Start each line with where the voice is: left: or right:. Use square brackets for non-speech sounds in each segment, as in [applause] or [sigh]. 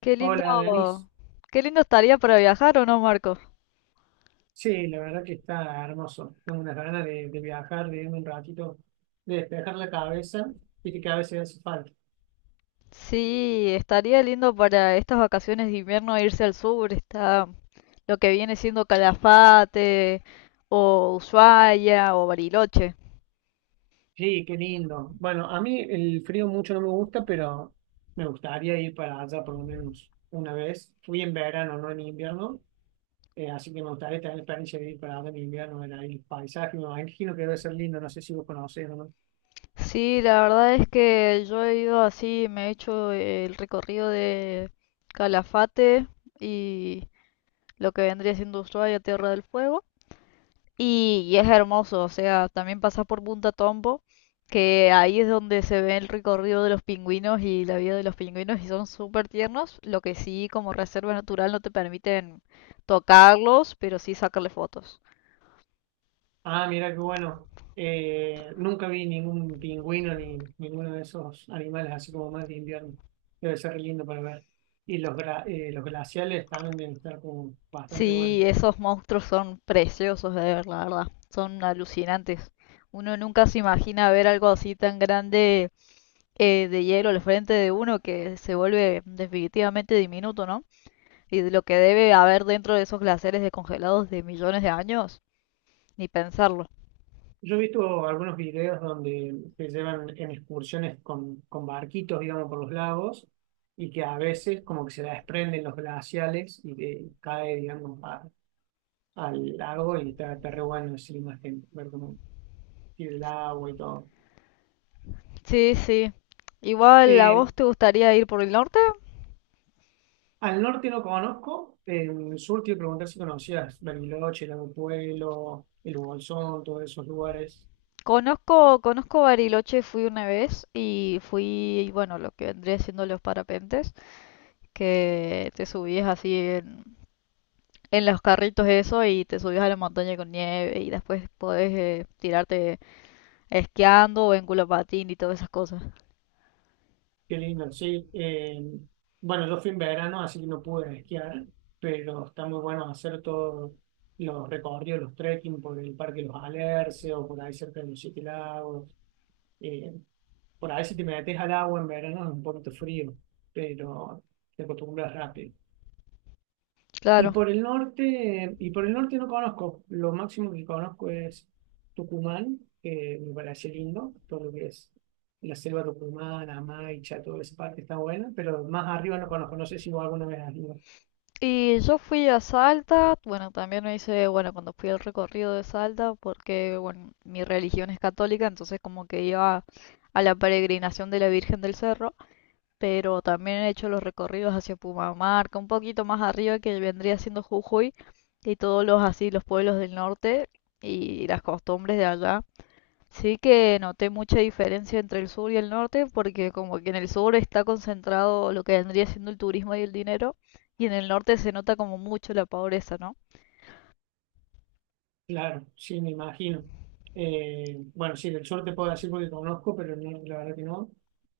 left: Qué lindo,
right: Hola, Denis.
left: qué lindo estaría para viajar, ¿o no, Marco?
right: Sí, la verdad que está hermoso. Tengo unas ganas de viajar, de irme un ratito, de despejar la cabeza, y que a veces hace falta.
left: Sí, estaría lindo para estas vacaciones de invierno irse al sur, está lo que viene siendo Calafate, o Ushuaia, o Bariloche.
right: Sí, qué lindo. Bueno, a mí el frío mucho no me gusta, pero me gustaría ir para allá por lo menos una vez. Fui en verano, no en invierno, así que me gustaría tener la experiencia de ir para allá en invierno, ver ahí el paisaje. Me imagino que debe ser lindo, no sé si vos conocés o no.
left: Sí, la verdad es que yo he ido así, me he hecho el recorrido de Calafate y lo que vendría siendo Ushuaia, Tierra del Fuego. Y es hermoso, o sea, también pasas por Punta Tombo, que ahí es donde se ve el recorrido de los pingüinos y la vida de los pingüinos y son súper tiernos, lo que sí como reserva natural no te permiten tocarlos, pero sí sacarle fotos.
right: Ah, mira qué bueno. Nunca vi ningún pingüino ni ninguno de esos animales así como más de invierno. Debe ser lindo para ver. Y los glaciales también deben estar como bastante buenos.
left: Sí, esos monstruos son preciosos de ver, la verdad, son alucinantes. Uno nunca se imagina ver algo así tan grande, de hielo al frente de uno que se vuelve definitivamente diminuto, ¿no? Y de lo que debe haber dentro de esos glaciares descongelados de millones de años, ni pensarlo.
right: Yo he visto algunos videos donde te llevan en excursiones con barquitos, digamos, por los lagos y que a veces como que se desprenden los glaciales y te cae, digamos, al lago y está re bueno así, imagen, ver cómo tiene el agua y todo.
left: Sí, sí. Igual, ¿a
right: Eh,
left: vos te gustaría ir por el norte?
right: Al norte no conozco, en el sur te iba a preguntar si conocías Bariloche, Lago Puelo, el Bolsón, todos esos lugares.
left: Conozco Bariloche, fui una vez y fui, bueno, lo que vendría siendo los parapentes, que te subías así en los carritos eso y te subías a la montaña con nieve y después podés tirarte esquiando o en culo patín y todas esas cosas.
right: Qué lindo, sí. Bueno, yo fui en verano, así que no pude esquiar, pero está muy bueno hacer todos los recorridos, los trekking por el Parque Los Alerces o por ahí cerca de los Siete Lagos. Eh, por ahí si te metes al agua en verano es un poquito frío, pero te acostumbras rápido.
left: Claro.
right: Y por el norte no conozco. Lo máximo que conozco es Tucumán, que me parece lindo, todo lo que es la selva tucumana, Maicha, toda esa parte está buena, pero más arriba no conozco, no sé si vos alguna vez has ido.
left: Y yo fui a Salta, bueno, también me hice, bueno, cuando fui al recorrido de Salta, porque, bueno, mi religión es católica, entonces como que iba a la peregrinación de la Virgen del Cerro, pero también he hecho los recorridos hacia Pumamarca, un poquito más arriba que vendría siendo Jujuy, y todos los así, los pueblos del norte y las costumbres de allá. Sí que noté mucha diferencia entre el sur y el norte, porque como que en el sur está concentrado lo que vendría siendo el turismo y el dinero, y en el norte se nota como mucho la pobreza, ¿no?
right: Claro, sí, me imagino. Bueno, sí, del sur te puedo decir porque conozco, pero no, la verdad que no.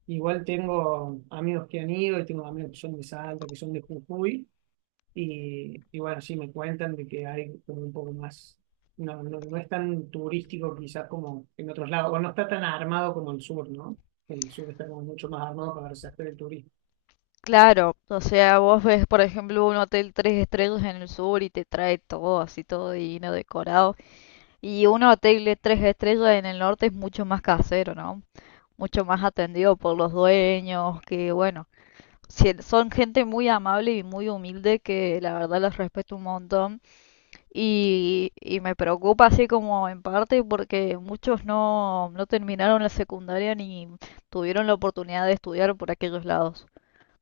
right: Igual tengo amigos que han ido y tengo amigos que son de Salta, que son de Jujuy. Y bueno, sí, me cuentan de que hay como un poco más, no, no, no es tan turístico quizás como en otros lados, o no está tan armado como el sur, ¿no? El sur está como mucho más armado para hacer el turismo.
left: Claro, o sea, vos ves, por ejemplo, un hotel tres estrellas en el sur y te trae todo así, todo divino, decorado, y un hotel de tres estrellas en el norte es mucho más casero, ¿no? Mucho más atendido por los dueños, que bueno, son gente muy amable y muy humilde que la verdad los respeto un montón. Y me preocupa así como en parte porque muchos no, no terminaron la secundaria ni tuvieron la oportunidad de estudiar por aquellos lados.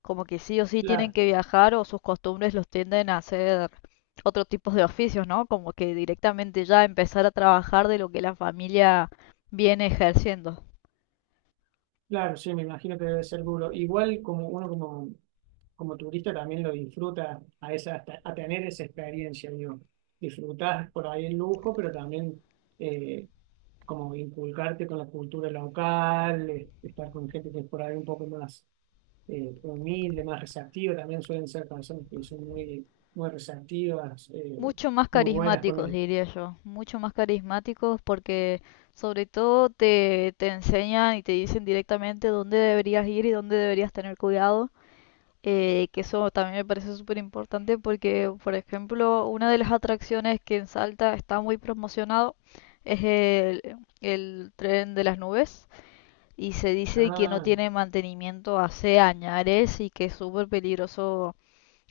left: Como que sí o sí tienen
right: Claro,
left: que viajar o sus costumbres los tienden a hacer otro tipo de oficios, ¿no? Como que directamente ya empezar a trabajar de lo que la familia viene ejerciendo.
right: claro, sí, me imagino que debe ser duro. Igual como turista también lo disfruta a tener esa experiencia, digo, disfrutar por ahí el lujo, pero también eh, como inculcarte con la cultura local, estar con gente que es por ahí un poco más humilde, más receptivo, también suelen ser personas que son muy, muy receptivas,
left: Mucho más
right: muy buenas con
left: carismáticos, diría yo, mucho más carismáticos porque sobre todo te enseñan y te dicen directamente dónde deberías ir y dónde deberías tener cuidado, que eso también me parece súper importante porque, por ejemplo, una de las atracciones que en Salta está muy promocionado es el tren de las nubes y se dice que no
right: ah,
left: tiene mantenimiento hace añares y que es súper peligroso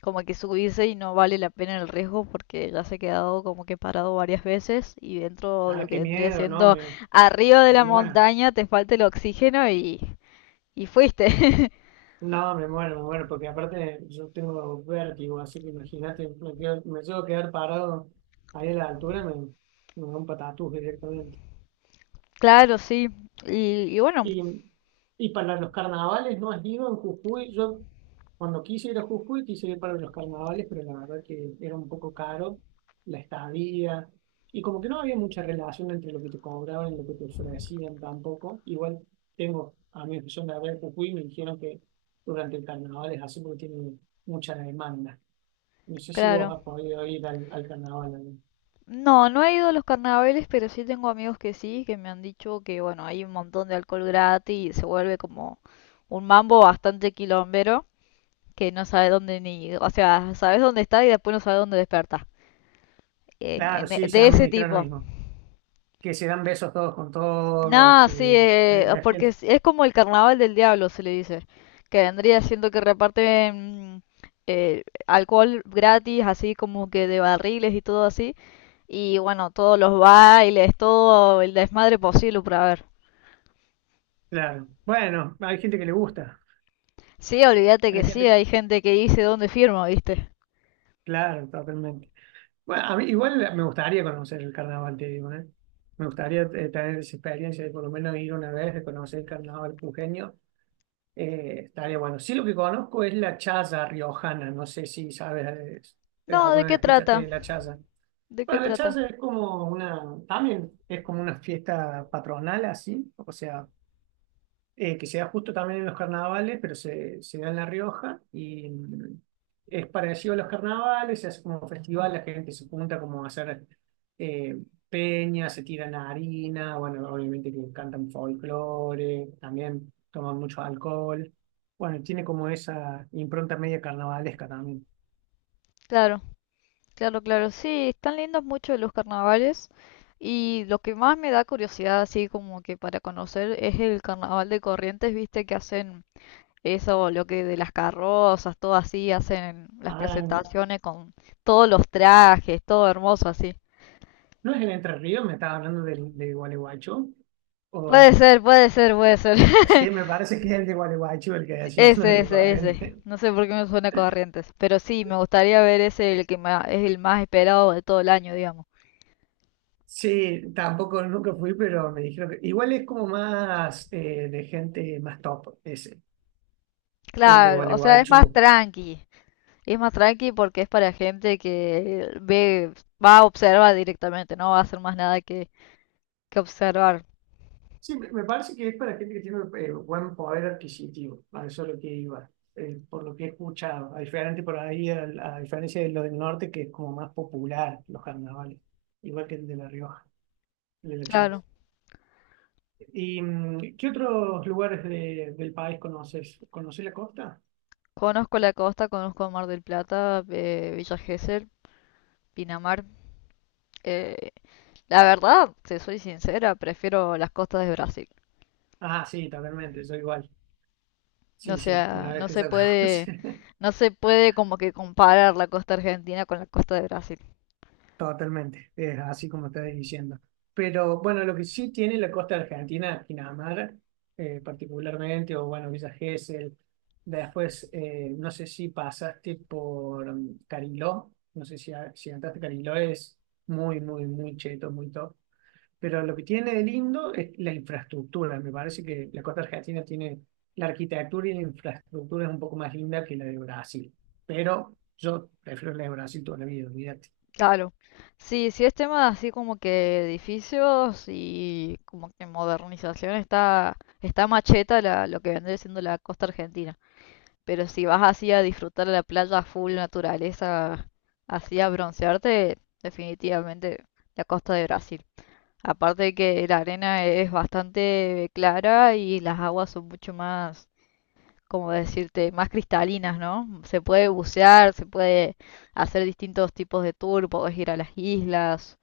left: como que subirse y no vale la pena el riesgo porque ya se ha quedado como que parado varias veces y dentro de
right: ah,
left: lo que
right: qué
left: vendría
right: miedo, no,
left: siendo arriba de
right: me
left: la
right: muero.
left: montaña te falta el oxígeno y fuiste.
right: No, me muero, porque aparte yo tengo vértigo, así que imagínate, me llego a quedar parado ahí a la altura, me da un patatús directamente.
left: [laughs] Claro, sí. Y bueno,
right: Y, y para los carnavales no has ido en Jujuy. Yo cuando quise ir a Jujuy quise ir para los carnavales, pero la verdad que era un poco caro la estadía. Y como que no había mucha relación entre lo que te cobraban y lo que te ofrecían tampoco. Igual tengo amigos que son de acá de Jujuy y me dijeron que durante el carnaval es así porque tiene mucha demanda. No sé si vos
left: claro.
right: has podido ir al carnaval, ¿no?
left: No, no he ido a los carnavales, pero sí tengo amigos que sí, que me han dicho que bueno, hay un montón de alcohol gratis y se vuelve como un mambo bastante quilombero que no sabe dónde ni, o sea, sabes dónde está y después no sabe dónde despertar.
right: Claro, sí, sí,
left: De
right: a mí me
left: ese
right: dijeron lo
left: tipo.
right: mismo. Que se dan besos todos con todos,
left: No, sí,
right: que la
left: porque
right: gente...
left: es como el carnaval del diablo, se le dice, que vendría siendo que reparten alcohol gratis, así como que de barriles y todo así, y bueno, todos los bailes, todo el desmadre posible para ver.
right: Claro. Bueno, hay gente que le gusta.
left: Sí, olvídate que
right: Hay
left: sí,
right: gente...
left: hay gente que dice dónde firma, ¿viste?
right: Claro, totalmente. Bueno, a mí igual me gustaría conocer el carnaval, te digo, ¿eh? Me gustaría tener esa experiencia de por lo menos ir una vez de conocer el carnaval pujeño. Estaría bueno. Sí, lo que conozco es la chaza riojana. No sé si sabes,
left: No, ¿de
right: alguna vez
left: qué
right: escuchaste
left: trata?
right: de la chaza.
left: ¿De qué
right: Bueno, la
left: trata?
right: chaza es como una, también es como una fiesta patronal así, o sea, que se da justo también en los carnavales, pero se da en La Rioja y es parecido a los carnavales, se hace como un festival, la gente se junta como a hacer eh, peñas, se tiran harina, bueno, obviamente que cantan folclore, también toman mucho alcohol. Bueno, tiene como esa impronta media carnavalesca también.
left: Claro. Claro, claro, sí, están lindos mucho los carnavales y lo que más me da curiosidad así como que para conocer es el carnaval de Corrientes, viste que hacen eso, lo que de las carrozas, todo así, hacen las
right: Ah,
left: presentaciones con todos los trajes, todo hermoso así.
right: ¿no es en Entre Ríos? ¿Me estaba hablando de Gualeguaychú?
left: Puede
right: O...
left: ser, puede ser, puede ser. [laughs]
right: Sí, me parece que es el de Gualeguaychú el que decís, [laughs] no es
left: Ese,
right: el de
left: ese, ese.
right: Corrientes.
left: No sé por qué me suena Corrientes, pero sí, me gustaría ver ese, el que es el más esperado de todo el año, digamos.
right: Sí, tampoco nunca fui, pero me dijeron que igual es como más de gente más top, ese, el de
left: Claro, o sea, es más
right: Gualeguaychú.
left: tranqui. Es más tranqui porque es para gente que ve, va a observar directamente, no va a hacer más nada que, que observar.
right: Sí, me parece que es para gente que tiene buen poder adquisitivo, a eso es lo que iba, por lo que he escuchado, a diferente por ahí, al- a, diferencia de lo del norte, que es como más popular los carnavales, igual que el de La Rioja, el de La Chance.
left: Claro,
right: ¿Y qué otros lugares del país conoces? ¿Conoces la costa?
left: conozco la costa, conozco Mar del Plata, Villa Gesell, Pinamar. Eh, la verdad, si soy sincera, prefiero las costas de Brasil.
right: Ah, sí, totalmente, soy igual.
left: O
right: Sí, sí,
left: sea,
right: una vez
left: no
right: que
left: se
right: se
left: puede,
right: conoce. [laughs]
left: no se puede como que comparar la costa argentina con la costa de Brasil.
right: Totalmente, es así como estás diciendo. Pero bueno, lo que sí tiene la costa argentina, Pinamar, particularmente, o bueno, Villa Gesell. Después, no sé si pasaste por Cariló, no sé si entraste a Cariló, es muy, muy, muy cheto, muy top. Pero lo que tiene de lindo es la infraestructura. Me parece que la costa argentina tiene la arquitectura y la infraestructura es un poco más linda que la de Brasil. Pero yo prefiero la de Brasil toda la vida, olvídate.
left: Claro. Sí, sí es tema así como que edificios y como que modernización está, está macheta la, lo que vendría siendo la costa argentina. Pero si vas así a disfrutar la playa full naturaleza, así a broncearte, definitivamente la costa de Brasil. Aparte de que la arena es bastante clara y las aguas son mucho más, como decirte, más cristalinas, ¿no? Se puede bucear, se puede hacer distintos tipos de tour, podés ir a las islas,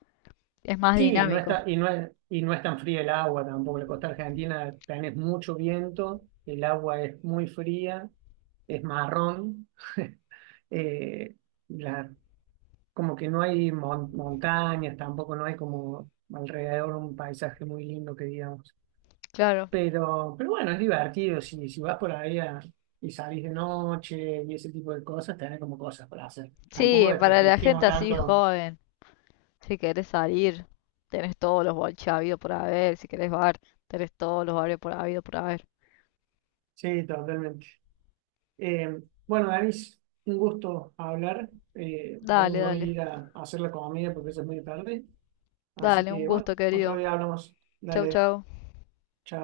left: es más
right: Sí,
left: dinámico.
right: y no es tan fría el agua tampoco. La costa argentina tenés mucho viento, el agua es muy fría, es marrón. [laughs] eh, la- Como que no hay montañas, tampoco no hay como alrededor un paisaje muy lindo que digamos.
left: Claro.
right: Pero bueno, es divertido. Si vas por ahí y salís de noche y ese tipo de cosas, tenés como cosas para hacer. Tampoco
left: Sí, para la gente
right: desprestigiemos
left: así
right: tanto.
left: joven, si querés salir, tenés todos los boliches habidos por haber, si querés bar, tenés todos los bares por habido por haber.
right: Sí, totalmente. Bueno, Danis, un gusto hablar. Ahora
left: Dale,
right: me voy a
left: dale,
right: ir a hacer la comida porque ya es muy tarde. Así
left: dale, un
right: que, bueno,
left: gusto,
right: otro
left: querido.
right: día hablamos.
left: Chau,
right: Dale,
left: chau.
right: chao.